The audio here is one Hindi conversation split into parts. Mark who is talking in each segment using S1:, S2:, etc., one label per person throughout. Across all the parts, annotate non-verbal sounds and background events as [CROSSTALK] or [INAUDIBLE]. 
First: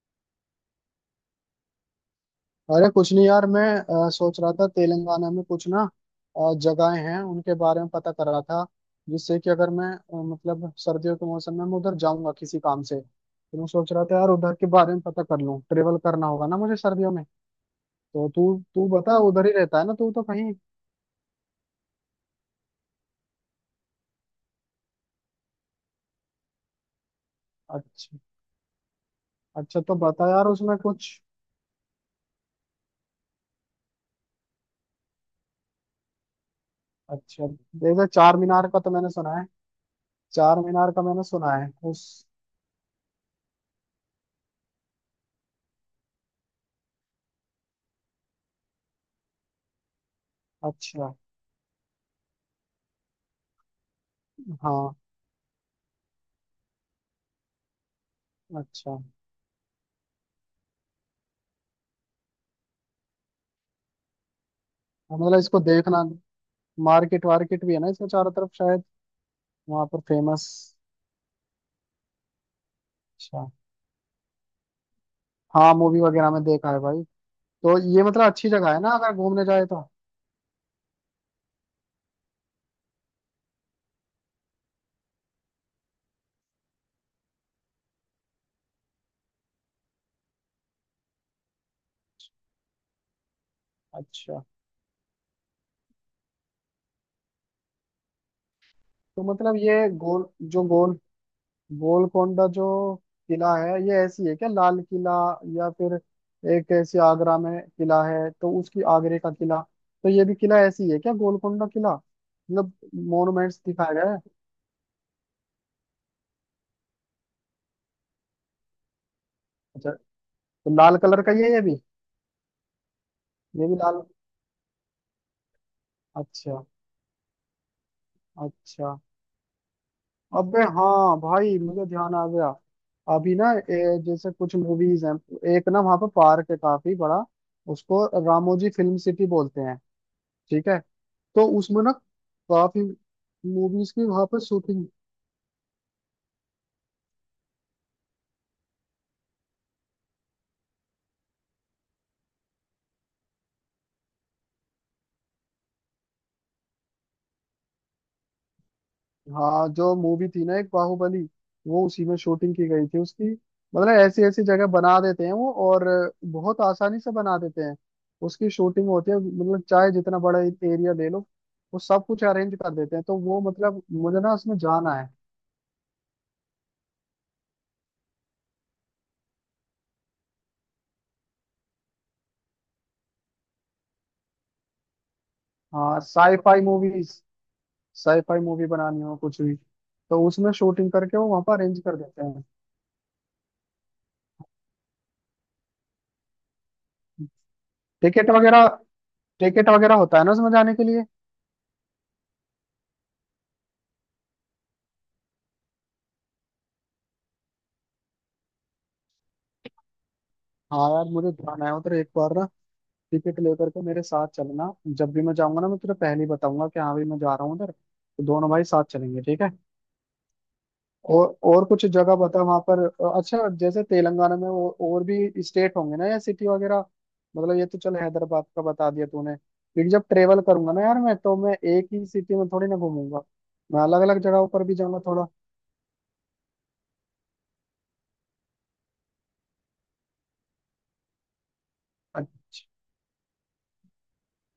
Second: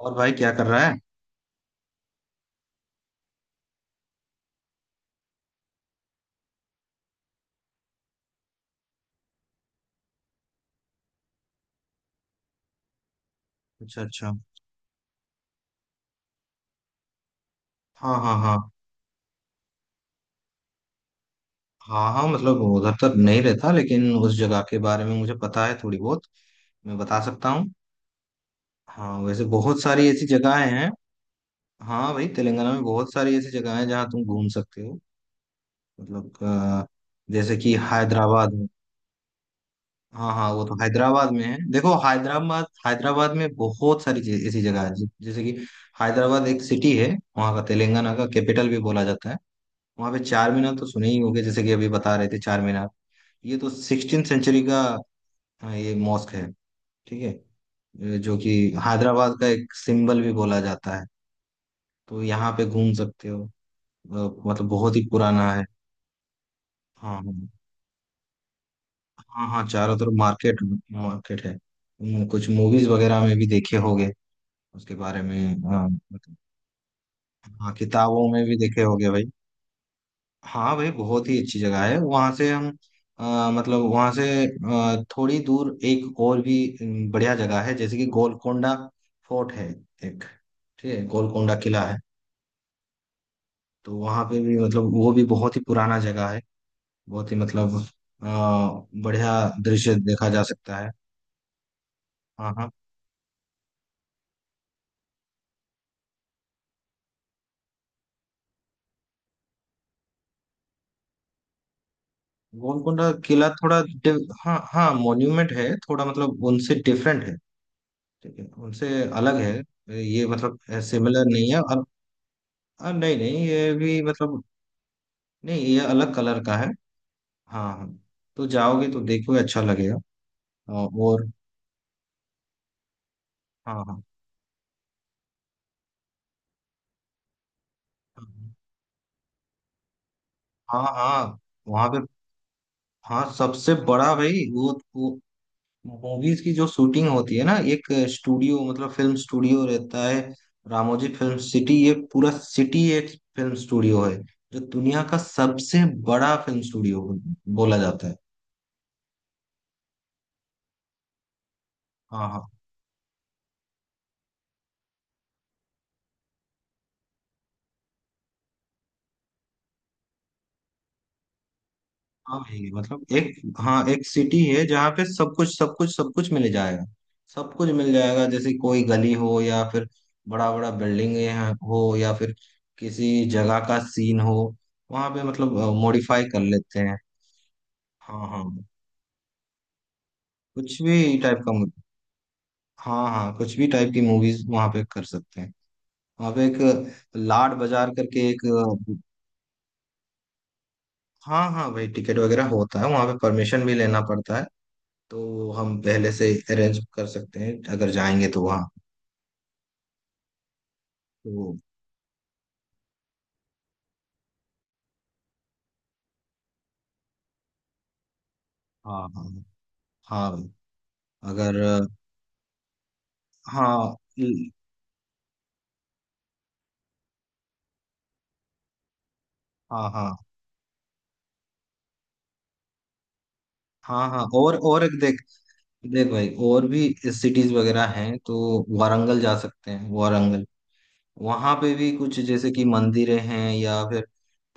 S1: और भाई क्या कर रहा है?
S2: अरे कुछ नहीं यार मैं सोच रहा था तेलंगाना में कुछ ना जगहें हैं उनके बारे में पता कर रहा था जिससे कि अगर मैं मतलब सर्दियों के मौसम में मैं उधर जाऊंगा किसी काम से, तो मैं सोच
S1: अच्छा,
S2: रहा था यार
S1: अच्छा।
S2: उधर के बारे में पता कर लूं। ट्रेवल करना होगा ना मुझे सर्दियों में।
S1: हाँ,
S2: तो
S1: हाँ,
S2: तू
S1: हाँ।
S2: तू बता, उधर ही रहता है ना तू तो कहीं।
S1: हाँ, हाँ, मतलब उधर तक नहीं रहता, लेकिन उस जगह के बारे में मुझे पता है थोड़ी बहुत। मैं बता सकता हूँ।
S2: अच्छा,
S1: हाँ, वैसे बहुत
S2: अच्छा तो
S1: सारी ऐसी
S2: बता यार
S1: जगहें
S2: उसमें
S1: हैं।
S2: कुछ।
S1: हाँ भाई, तेलंगाना में बहुत सारी ऐसी जगह हैं जहाँ तुम घूम सकते हो। मतलब,
S2: अच्छा,
S1: जैसे कि
S2: जैसे चार
S1: हैदराबाद में।
S2: मीनार का तो मैंने सुना है।
S1: हाँ हाँ,
S2: चार
S1: वो तो
S2: मीनार का मैंने
S1: हैदराबाद में
S2: सुना
S1: है।
S2: है
S1: देखो,
S2: उस।
S1: हैदराबाद हैदराबाद में बहुत सारी चीज ऐसी जगह है। जैसे कि। हैदराबाद एक सिटी है। वहाँ का तेलंगाना का कैपिटल भी बोला जाता है। वहां पे चार मीनार तो सुने
S2: अच्छा।
S1: ही होंगे, जैसे कि अभी बता रहे थे चार मीनार। ये तो 16 सेंचुरी का।
S2: हाँ।
S1: हाँ, ये मॉस्क है। ठीक है। ये जो कि।
S2: अच्छा
S1: हैदराबाद का एक सिंबल भी बोला जाता है। तो यहाँ पे घूम सकते हो। अ, मतलब बहुत ही
S2: मतलब
S1: पुराना
S2: इसको
S1: है।
S2: देखना।
S1: हाँ,
S2: मार्केट
S1: हाँ।
S2: वार्केट भी है ना इसमें चारों तरफ शायद।
S1: हाँ हाँ,
S2: वहां
S1: चारों
S2: पर
S1: तरफ
S2: फेमस।
S1: मार्केट। मार्केट है। कुछ मूवीज वगैरह में भी
S2: अच्छा।
S1: देखे होंगे। उसके बारे में,
S2: हाँ,
S1: हाँ
S2: मूवी वगैरह
S1: मतलब-
S2: में देखा है भाई।
S1: हाँ,
S2: तो ये मतलब
S1: किताबों में
S2: अच्छी
S1: भी
S2: जगह है
S1: देखे
S2: ना
S1: होंगे
S2: अगर
S1: भाई।
S2: घूमने जाए तो।
S1: हाँ भाई, बहुत ही अच्छी जगह है। वहां से हम। मतलब वहां से थोड़ी दूर एक और भी। बढ़िया जगह है जैसे कि गोलकोंडा। फोर्ट है। एक। ठीक है, गोलकोंडा किला है। तो वहां पे
S2: अच्छा,
S1: भी मतलब वो भी बहुत ही पुराना जगह है। बहुत ही मतलब। अ,
S2: तो
S1: बढ़िया
S2: मतलब ये
S1: दृश्य
S2: गोल
S1: देखा जा
S2: जो
S1: सकता है।
S2: गोल गोलकोंडा
S1: हाँ, हाँ।
S2: जो किला है, ये ऐसी है क्या लाल किला या फिर एक ऐसी आगरा में किला है तो उसकी आगरे का किला, तो ये भी किला ऐसी है क्या गोलकोंडा किला मतलब
S1: गोलकोंडा किला
S2: मोनुमेंट्स
S1: थोड़ा
S2: दिखाया गया
S1: डि-
S2: है।
S1: हाँ हाँ, मॉन्यूमेंट है, थोड़ा मतलब उनसे डिफरेंट है। ठीक है, उनसे। अलग
S2: अच्छा,
S1: है ये, मतलब।
S2: तो लाल कलर
S1: सिमिलर
S2: का
S1: नहीं है।
S2: ये भी,
S1: और। हाँ, नहीं नहीं
S2: ये
S1: ये
S2: भी
S1: भी,
S2: लाल।
S1: मतलब। नहीं, ये अलग कलर का
S2: अच्छा।
S1: है। हाँ, हाँ। तो जाओगे
S2: अच्छा,
S1: तो देखोगे, अच्छा लगेगा।
S2: अबे
S1: हाँ,
S2: हाँ
S1: और।
S2: भाई मुझे ध्यान आ गया। अभी ना
S1: हाँ, हाँ,
S2: जैसे कुछ मूवीज हैं। एक ना वहाँ पे पार्क है काफी बड़ा, उसको रामोजी फिल्म सिटी बोलते हैं। ठीक है,
S1: हाँ, हाँ।
S2: तो उसमें
S1: वहाँ
S2: ना
S1: पे।
S2: काफी
S1: हाँ, सबसे
S2: मूवीज की
S1: बड़ा
S2: वहाँ पे
S1: भाई वो
S2: शूटिंग।
S1: वो मूवीज की जो शूटिंग होती है ना, एक। स्टूडियो मतलब फिल्म स्टूडियो रहता है। रामोजी फिल्म सिटी, ये पूरा सिटी एक। फिल्म स्टूडियो है। जो दुनिया का सबसे। बड़ा फिल्म स्टूडियो। बोला जाता है।
S2: हाँ, जो मूवी थी ना एक बाहुबली, वो उसी में
S1: हाँ, हाँ।
S2: शूटिंग की गई थी उसकी। मतलब ऐसी ऐसी जगह बना देते हैं वो, और बहुत आसानी से बना देते हैं। उसकी शूटिंग होती है मतलब चाहे जितना बड़ा एरिया ले लो, वो सब कुछ
S1: हाँ
S2: अरेंज
S1: भाई,
S2: कर देते हैं।
S1: मतलब
S2: तो
S1: एक।
S2: वो मतलब
S1: हाँ, एक
S2: मुझे ना
S1: सिटी
S2: उसमें
S1: है जहाँ
S2: जाना
S1: पे
S2: है।
S1: सब कुछ, सब कुछ, सब कुछ मिल जाएगा। सब कुछ मिल जाएगा, जैसे कोई गली हो या फिर। बड़ा बड़ा बिल्डिंग। हो या फिर। किसी जगह का सीन हो। वहाँ पे मतलब।
S2: हाँ,
S1: मॉडिफाई कर
S2: साईफाई
S1: लेते हैं।
S2: मूवीज,
S1: हाँ
S2: साईफाई
S1: हाँ,
S2: मूवी बनानी हो कुछ भी तो उसमें
S1: कुछ
S2: शूटिंग
S1: भी
S2: करके वो
S1: टाइप
S2: वहां
S1: का
S2: पर
S1: मु-
S2: अरेंज कर देते हैं।
S1: हाँ हाँ, कुछ भी टाइप की मूवीज वहाँ पे कर सकते हैं। वहाँ पे एक। लाड बाजार करके
S2: टिकट
S1: एक।
S2: वगैरह, टिकट वगैरह होता है ना उसमें जाने के लिए।
S1: हाँ हाँ भाई, टिकट वगैरह होता है, वहाँ पे परमिशन भी लेना पड़ता है। तो वो हम पहले से अरेंज कर सकते हैं अगर जाएंगे तो, वहाँ।
S2: हाँ यार, मुझे
S1: तो।
S2: जाना है उधर एक बार ना। टिकट लेकर के मेरे साथ चलना, जब भी मैं जाऊंगा ना मैं तुझे पहले ही बताऊंगा कि हाँ भाई मैं जा रहा हूँ उधर, तो दोनों भाई साथ
S1: हाँ,
S2: चलेंगे।
S1: हाँ।
S2: ठीक है।
S1: हाँ भाई। अगर।
S2: और कुछ जगह बता वहां पर। अच्छा जैसे
S1: हाँ
S2: तेलंगाना में
S1: ल-
S2: और भी स्टेट होंगे ना या सिटी वगैरह। मतलब ये तो चल हैदराबाद का बता दिया तूने,
S1: हाँ,
S2: क्योंकि जब
S1: हाँ।
S2: ट्रेवल करूंगा ना यार मैं, तो मैं एक ही सिटी में थोड़ी ना घूमूंगा, मैं अलग
S1: हाँ,
S2: अलग
S1: हाँ।
S2: जगहों
S1: और
S2: पर भी
S1: और एक
S2: जाऊंगा
S1: देख।
S2: थोड़ा।
S1: देख भाई, और भी। सिटीज वगैरह हैं तो। वारंगल जा सकते हैं, वारंगल। वहाँ पे भी कुछ, जैसे कि
S2: अच्छा।
S1: मंदिरें हैं, या फिर।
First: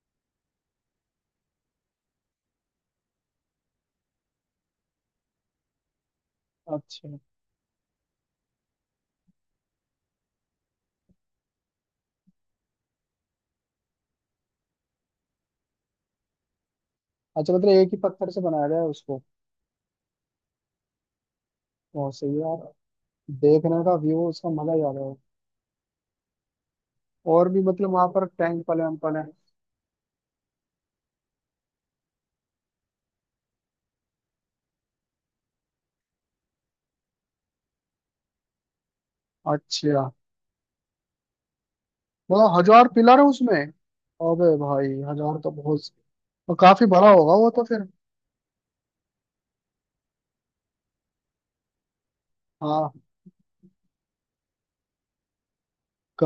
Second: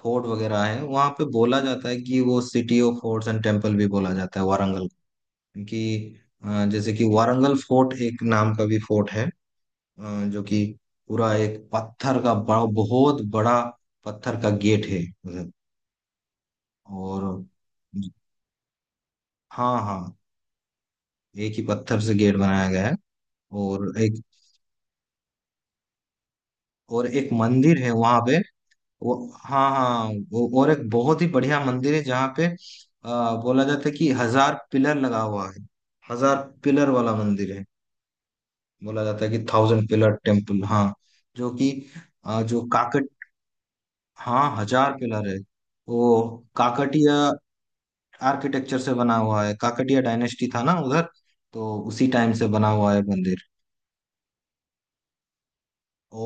S1: फोर्ट वगैरह है। वहाँ पे बोला जाता है कि वो city of forts and temple भी बोला जाता है वारंगल को। क्योंकि। जैसे कि
S2: अच्छा।
S1: वारंगल फोर्ट एक नाम का भी फोर्ट है। अ, जो कि। पूरा एक पत्थर का, बड़ा बहुत बड़ा। पत्थर का गेट है। उधर। और।
S2: अच्छा मतलब एक ही पत्थर से बनाया गया है उसको।
S1: हाँ, हाँ। एक ही पत्थर से
S2: बहुत सही
S1: गेट
S2: है
S1: बनाया
S2: यार,
S1: गया है।
S2: देखने
S1: और
S2: का
S1: एक।
S2: व्यू उसका मजा ही आ रहा है।
S1: और एक
S2: और भी
S1: मंदिर
S2: मतलब
S1: है
S2: वहां
S1: वहां
S2: पर
S1: पे।
S2: टैंक पले
S1: वो।
S2: हैं।
S1: हाँ हाँ, वो और एक बहुत ही बढ़िया मंदिर है जहाँ पे। बोला जाता है कि 1,000 पिलर लगा हुआ है। 1,000 पिलर वाला मंदिर है। बोला जाता है कि थाउजेंड
S2: अच्छा
S1: पिलर टेम्पल, हाँ। जो कि। अ,
S2: मतलब
S1: जो
S2: हजार
S1: काकट
S2: पिलर है उसमें।
S1: हाँ
S2: अबे भाई
S1: हजार पिलर है।
S2: हजार तो बहुत,
S1: वो
S2: और काफी
S1: काकटीय।
S2: बड़ा होगा वो तो फिर।
S1: आर्किटेक्चर से बना हुआ है, काकटिया डायनेस्टी था ना उधर। तो उसी टाइम से बना हुआ है
S2: हाँ,
S1: मंदिर।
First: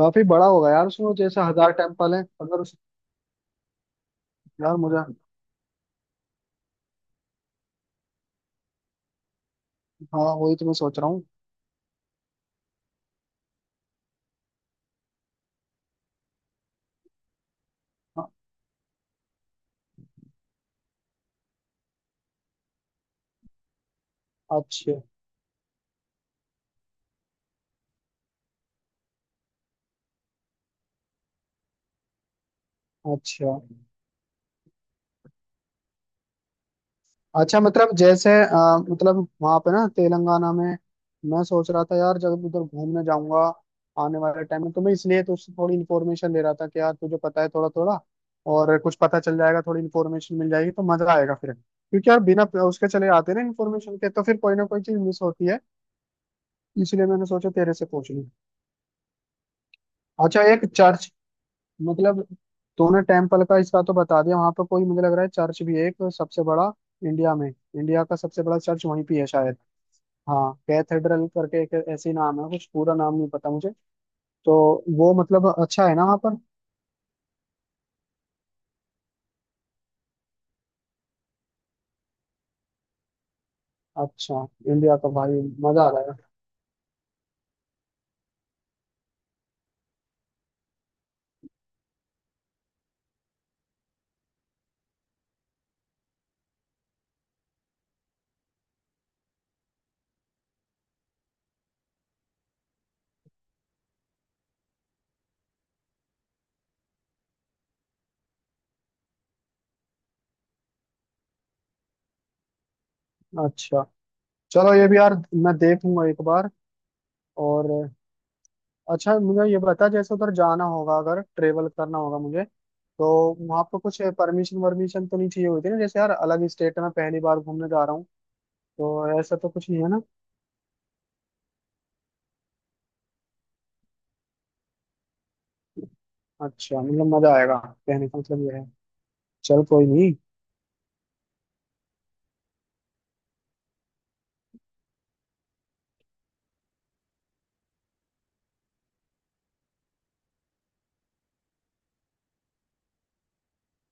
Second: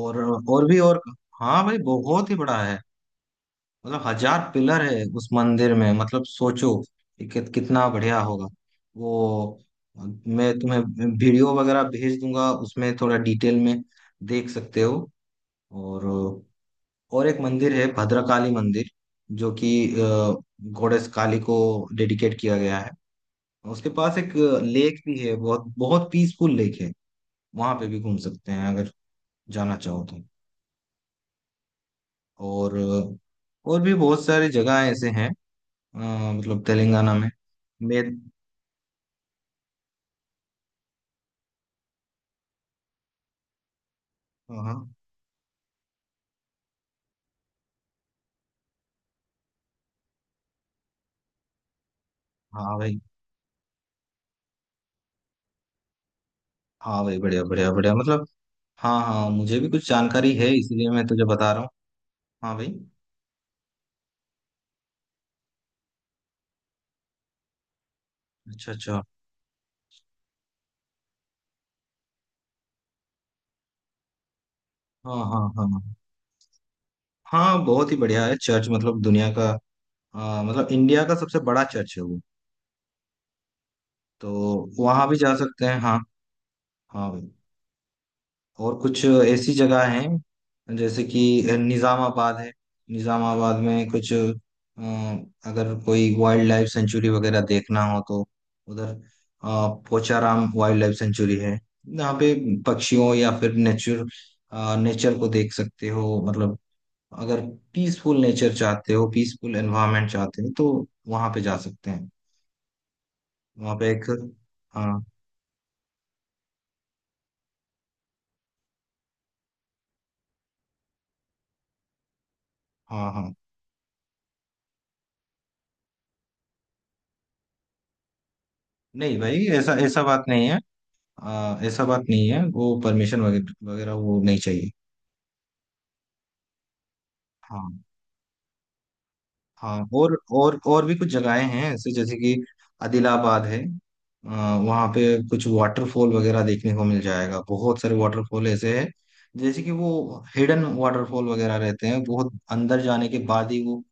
S1: और।
S2: बड़ा
S1: और
S2: होगा
S1: भी
S2: यार
S1: और।
S2: उसमें, जैसे
S1: हाँ
S2: हजार
S1: भाई,
S2: टेम्पल है
S1: बहुत ही
S2: अगर
S1: बड़ा
S2: उस।
S1: है। मतलब हजार
S2: यार
S1: पिलर है
S2: मुझे,
S1: उस मंदिर में, मतलब सोचो कि कितना बढ़िया होगा। वो।
S2: हाँ
S1: मैं
S2: वही तो मैं
S1: तुम्हें
S2: सोच रहा हूँ।
S1: वीडियो वगैरह भेज दूंगा, उसमें थोड़ा डिटेल में। देख सकते हो। और। और एक मंदिर है,
S2: हाँ।
S1: भद्रकाली मंदिर। जो कि। अ, गोडेस काली को। डेडिकेट किया गया है। उसके पास एक।
S2: अच्छा।
S1: लेक भी है, बहुत बहुत पीसफुल लेक है। वहां पे भी घूम सकते हैं अगर। जाना चाहो तो। और।
S2: अच्छा।
S1: और भी बहुत सारी जगह ऐसे हैं। अ, मतलब तेलंगाना में।
S2: अच्छा मतलब
S1: मैं।
S2: जैसे मतलब वहां पे ना तेलंगाना में, मैं सोच रहा था यार जब उधर घूमने जाऊंगा आने वाले टाइम में, तो मैं
S1: हाँ,
S2: इसलिए तो उससे थोड़ी इन्फॉर्मेशन ले रहा था कि यार तुझे पता है थोड़ा थोड़ा, और कुछ पता चल जाएगा थोड़ी इन्फॉर्मेशन मिल जाएगी तो मजा आएगा फिर, क्योंकि यार बिना
S1: हाँ।
S2: उसके
S1: भाई।
S2: चले आते ना इन्फॉर्मेशन के, तो फिर कोई ना कोई चीज मिस होती है,
S1: हाँ
S2: इसलिए
S1: भाई,
S2: मैंने
S1: बढ़िया
S2: सोचा
S1: बढ़िया
S2: तेरे से
S1: बढ़िया,
S2: पूछ लूं।
S1: मतलब। हाँ हाँ, मुझे भी कुछ जानकारी
S2: अच्छा,
S1: है
S2: एक
S1: इसीलिए मैं
S2: चर्च
S1: तुझे बता रहा हूँ।
S2: मतलब,
S1: हाँ भाई।
S2: तूने टेम्पल का इसका तो बता दिया, वहां पर कोई मुझे लग रहा है चर्च भी है एक सबसे बड़ा, इंडिया में इंडिया का सबसे बड़ा
S1: अच्छा,
S2: चर्च
S1: अच्छा।
S2: वहीं पे है शायद। हाँ कैथेड्रल करके एक ऐसी नाम है कुछ, पूरा नाम नहीं पता मुझे। तो वो
S1: हाँ, हाँ,
S2: मतलब
S1: हाँ, हाँ।
S2: अच्छा है ना वहाँ पर।
S1: हाँ, बहुत ही बढ़िया है चर्च, मतलब दुनिया का। मतलब इंडिया का सबसे बड़ा चर्च है वो। तो।
S2: अच्छा, इंडिया
S1: वहां
S2: का
S1: भी जा
S2: भाई,
S1: सकते हैं,
S2: मजा आ
S1: हाँ।
S2: रहा
S1: हाँ भाई। और कुछ ऐसी जगह हैं जैसे कि। निज़ामाबाद है। निज़ामाबाद में कुछ, अगर कोई वाइल्ड लाइफ सेंचुरी वगैरह देखना हो तो। उधर। पोचाराम वाइल्ड लाइफ सेंचुरी है। यहाँ पे। पक्षियों या फिर नेचर। नेचर को देख सकते हो, मतलब। अगर। पीसफुल नेचर चाहते हो, पीसफुल एनवायरनमेंट चाहते हो तो। वहाँ पे जा सकते हैं।
S2: है।
S1: वहाँ
S2: अच्छा,
S1: पे एक।
S2: चलो ये भी
S1: हाँ,
S2: यार मैं देखूंगा एक बार। और अच्छा मुझे ये बता, जैसे उधर जाना होगा अगर ट्रेवल करना होगा मुझे, तो
S1: हाँ, हाँ।
S2: वहाँ पर कुछ परमिशन वर्मिशन तो नहीं चाहिए होती ना, जैसे यार अलग स्टेट में पहली बार घूमने जा रहा हूँ,
S1: नहीं
S2: तो ऐसा
S1: भाई,
S2: तो कुछ
S1: ऐसा
S2: नहीं है ना।
S1: ऐसा बात नहीं है। ऐसा बात नहीं है, वो परमिशन वगैरह वगैरह वो नहीं चाहिए।
S2: अच्छा मतलब मजा आएगा,
S1: हाँ।
S2: कहने का मतलब ये है। चल
S1: हाँ
S2: कोई नहीं।
S1: और भी कुछ जगहें हैं ऐसे, जैसे कि। आदिलाबाद है। वहाँ पे। कुछ वाटरफॉल वगैरह देखने को मिल जाएगा, बहुत सारे वाटरफॉल ऐसे हैं। जैसे कि वो हिडन वाटरफॉल वगैरह रहते हैं, बहुत अंदर जाने के बाद ही वो।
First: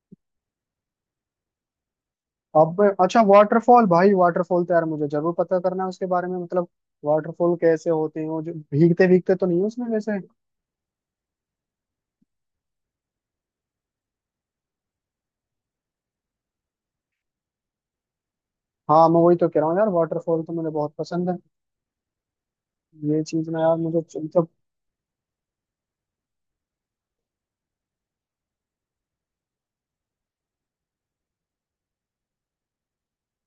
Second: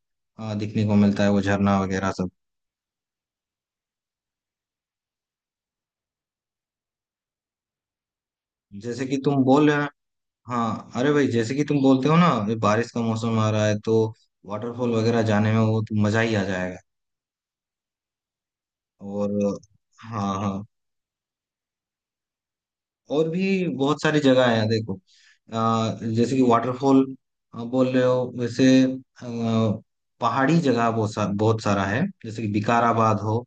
S1: दिखने को मिलता है वो झरना वगैरह सब।
S2: अब अच्छा वाटरफॉल भाई, वाटरफॉल तो यार मुझे जरूर पता करना है उसके बारे में, मतलब वाटरफॉल कैसे होते हैं, वो जो
S1: जैसे
S2: भीगते
S1: कि
S2: भीगते
S1: तुम
S2: तो नहीं है
S1: बोल रहे हो।
S2: उसमें वैसे।
S1: हाँ अरे भाई, जैसे कि तुम बोलते हो ना, ये बारिश का मौसम आ रहा है तो। वाटरफॉल वगैरह जाने में वो तो मजा ही आ जाएगा।
S2: हाँ, मैं
S1: और।
S2: वही तो कह रहा हूँ यार,
S1: हाँ,
S2: वाटरफॉल तो
S1: हाँ।
S2: मुझे बहुत पसंद है। ये
S1: और
S2: चीज ना
S1: भी
S2: यार मुझे
S1: बहुत सारी जगह
S2: मतलब
S1: है, देखो। जैसे कि वाटरफॉल। बोल रहे हो वैसे, पहाड़ी जगह बहुत सारा है, जैसे कि विकाराबाद हो।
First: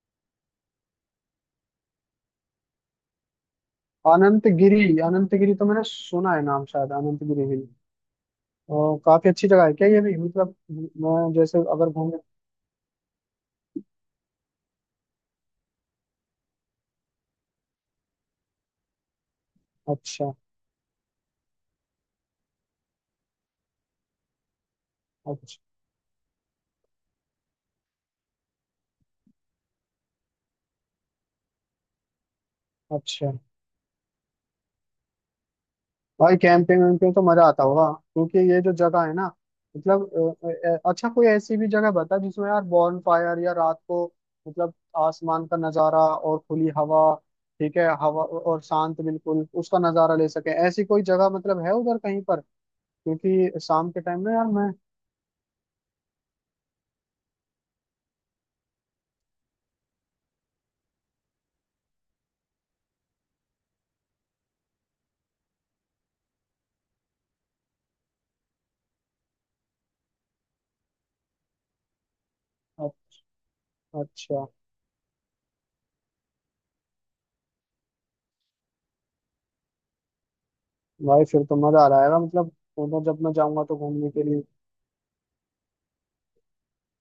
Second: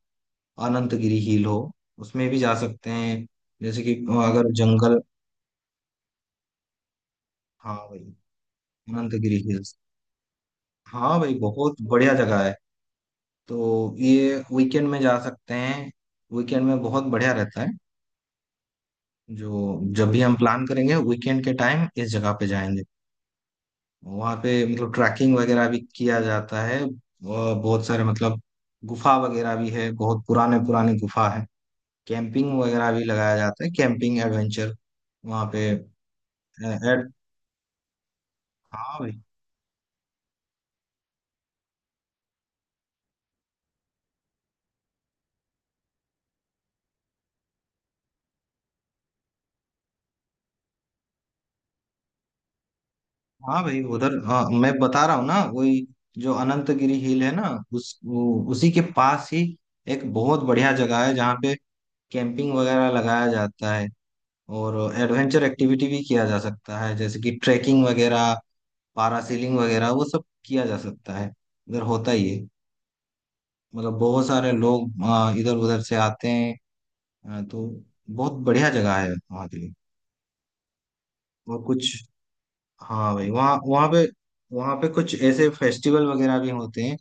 S1: अनंतगिरी हिल हो। उसमें भी जा सकते हैं। जैसे कि अगर
S2: अनंतगिरी,
S1: जंगल।
S2: अनंतगिरी तो मैंने सुना है नाम शायद, अनंतगिरी हिल।
S1: हाँ भाई।
S2: और काफी
S1: अनंतगिरी
S2: अच्छी जगह है
S1: हिल्स।
S2: क्या ये भी मतलब,
S1: हाँ
S2: मैं
S1: भाई,
S2: जैसे
S1: बहुत
S2: अगर
S1: बढ़िया
S2: घूमने।
S1: जगह है। तो ये वीकेंड में जा सकते हैं। वीकेंड में बहुत बढ़िया रहता है। जो जब भी
S2: अच्छा।
S1: हम प्लान करेंगे वीकेंड के टाइम इस जगह पे जाएंगे। वहाँ पे मतलब ट्रैकिंग
S2: अच्छा।
S1: वगैरह भी किया जाता है और बहुत सारे, मतलब। गुफा वगैरह भी है, बहुत पुराने पुराने गुफा है। कैंपिंग वगैरह भी
S2: अच्छा
S1: लगाया जाता है, कैंपिंग एडवेंचर। वहाँ पे।
S2: भाई कैंपिंग
S1: एड
S2: वैम्पिंग तो मजा आता होगा, क्योंकि ये जो
S1: हाँ
S2: जगह है
S1: भाई।
S2: ना मतलब। अच्छा कोई ऐसी भी जगह बता जिसमें यार बॉन फायर, या रात को मतलब आसमान का नजारा और खुली हवा, ठीक है हवा और शांत बिल्कुल उसका नजारा ले सके, ऐसी कोई जगह मतलब है उधर कहीं पर, क्योंकि
S1: हाँ भाई
S2: शाम के
S1: उधर,
S2: टाइम में
S1: हाँ,
S2: यार
S1: मैं
S2: मैं
S1: बता रहा हूँ ना वही। जो अनंतगिरी हिल है ना। उसी के पास ही। एक बहुत बढ़िया जगह है जहाँ पे। कैंपिंग वगैरह लगाया जाता है। और। एडवेंचर एक्टिविटी भी किया जा सकता है, जैसे कि ट्रैकिंग वगैरह। पारासीलिंग वगैरह, वो सब किया जा सकता है। इधर होता ही है।
S2: अ-
S1: मतलब बहुत
S2: अच्छा
S1: सारे लोग इधर उधर से आते हैं। तो। बहुत बढ़िया जगह है वहाँ के लिए।
S2: भाई फिर तो
S1: और
S2: मजा
S1: कुछ।
S2: आ जाएगा मतलब, उधर
S1: हाँ
S2: जब
S1: भाई,
S2: मैं
S1: वहाँ
S2: जाऊंगा तो
S1: वहाँ पे।
S2: घूमने के लिए।
S1: वहाँ पे कुछ ऐसे फेस्टिवल वगैरह भी होते हैं।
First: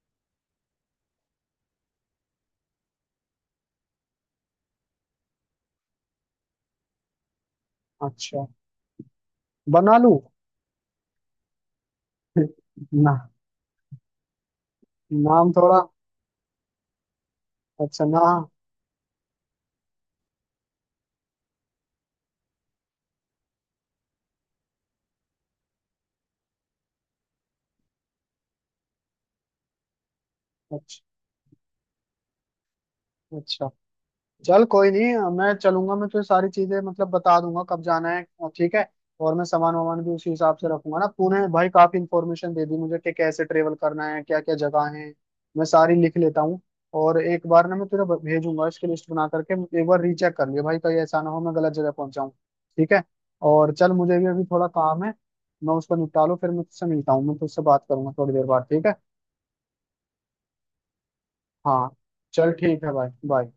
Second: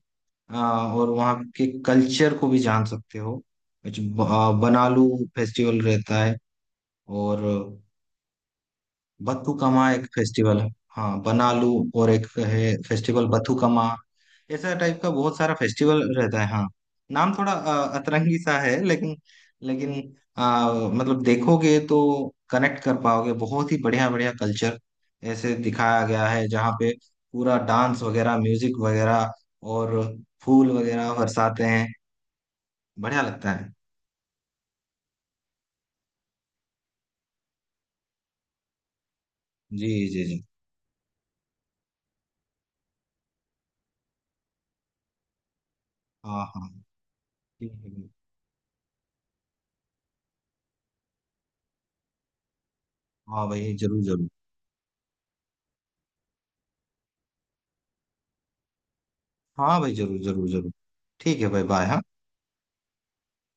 S1: अ, और वहाँ के कल्चर को भी जान सकते हो, कुछ। बनालू। फेस्टिवल रहता है। और।
S2: अच्छा,
S1: बथुकम्मा
S2: बना
S1: एक
S2: लूं।
S1: फेस्टिवल है। हाँ, बनालू। और एक है
S2: [LAUGHS]
S1: फेस्टिवल
S2: ना,
S1: बथुकम्मा। ऐसा टाइप का बहुत
S2: नाम
S1: सारा
S2: थोड़ा।
S1: फेस्टिवल रहता है, हाँ। नाम थोड़ा
S2: अच्छा ना।
S1: अतरंगी सा है लेकिन। लेकिन। मतलब देखोगे तो। कनेक्ट कर पाओगे, बहुत ही बढ़िया बढ़िया कल्चर। ऐसे दिखाया गया है जहाँ पे। पूरा डांस वगैरह, म्यूजिक वगैरह। और। फूल
S2: अच्छा।
S1: वगैरह बरसाते हैं। बढ़िया लगता
S2: अच्छा
S1: है।
S2: चल कोई नहीं मैं चलूंगा, मैं तुझे सारी चीजें मतलब बता दूंगा कब जाना है और, ठीक है। और मैं सामान
S1: जी,
S2: वामान भी
S1: जी,
S2: उसी
S1: जी।
S2: हिसाब से रखूंगा ना। तूने भाई काफी इंफॉर्मेशन दे दी मुझे कि कैसे ट्रेवल करना है, क्या क्या जगह है। मैं सारी लिख लेता
S1: हाँ,
S2: हूँ,
S1: हाँ।
S2: और एक बार
S1: ठीक
S2: ना मैं तुझे
S1: है।
S2: भेजूंगा इसकी लिस्ट बना करके। एक बार रीचेक कर लियो भाई, कहीं ऐसा ना हो मैं गलत जगह पहुंच जाऊँ। ठीक है।
S1: हाँ भाई,
S2: और चल
S1: जरूर,
S2: मुझे भी
S1: जरूर।
S2: अभी थोड़ा काम है, मैं उसको निपटा लूँ फिर मैं तुझसे मिलता हूँ, मैं तुझसे बात करूंगा थोड़ी देर बाद। ठीक है।
S1: हाँ भाई, जरूर, जरूर, जरूर। ठीक है भाई, बाय,
S2: हाँ
S1: हाँ।
S2: चल ठीक है भाई बाय।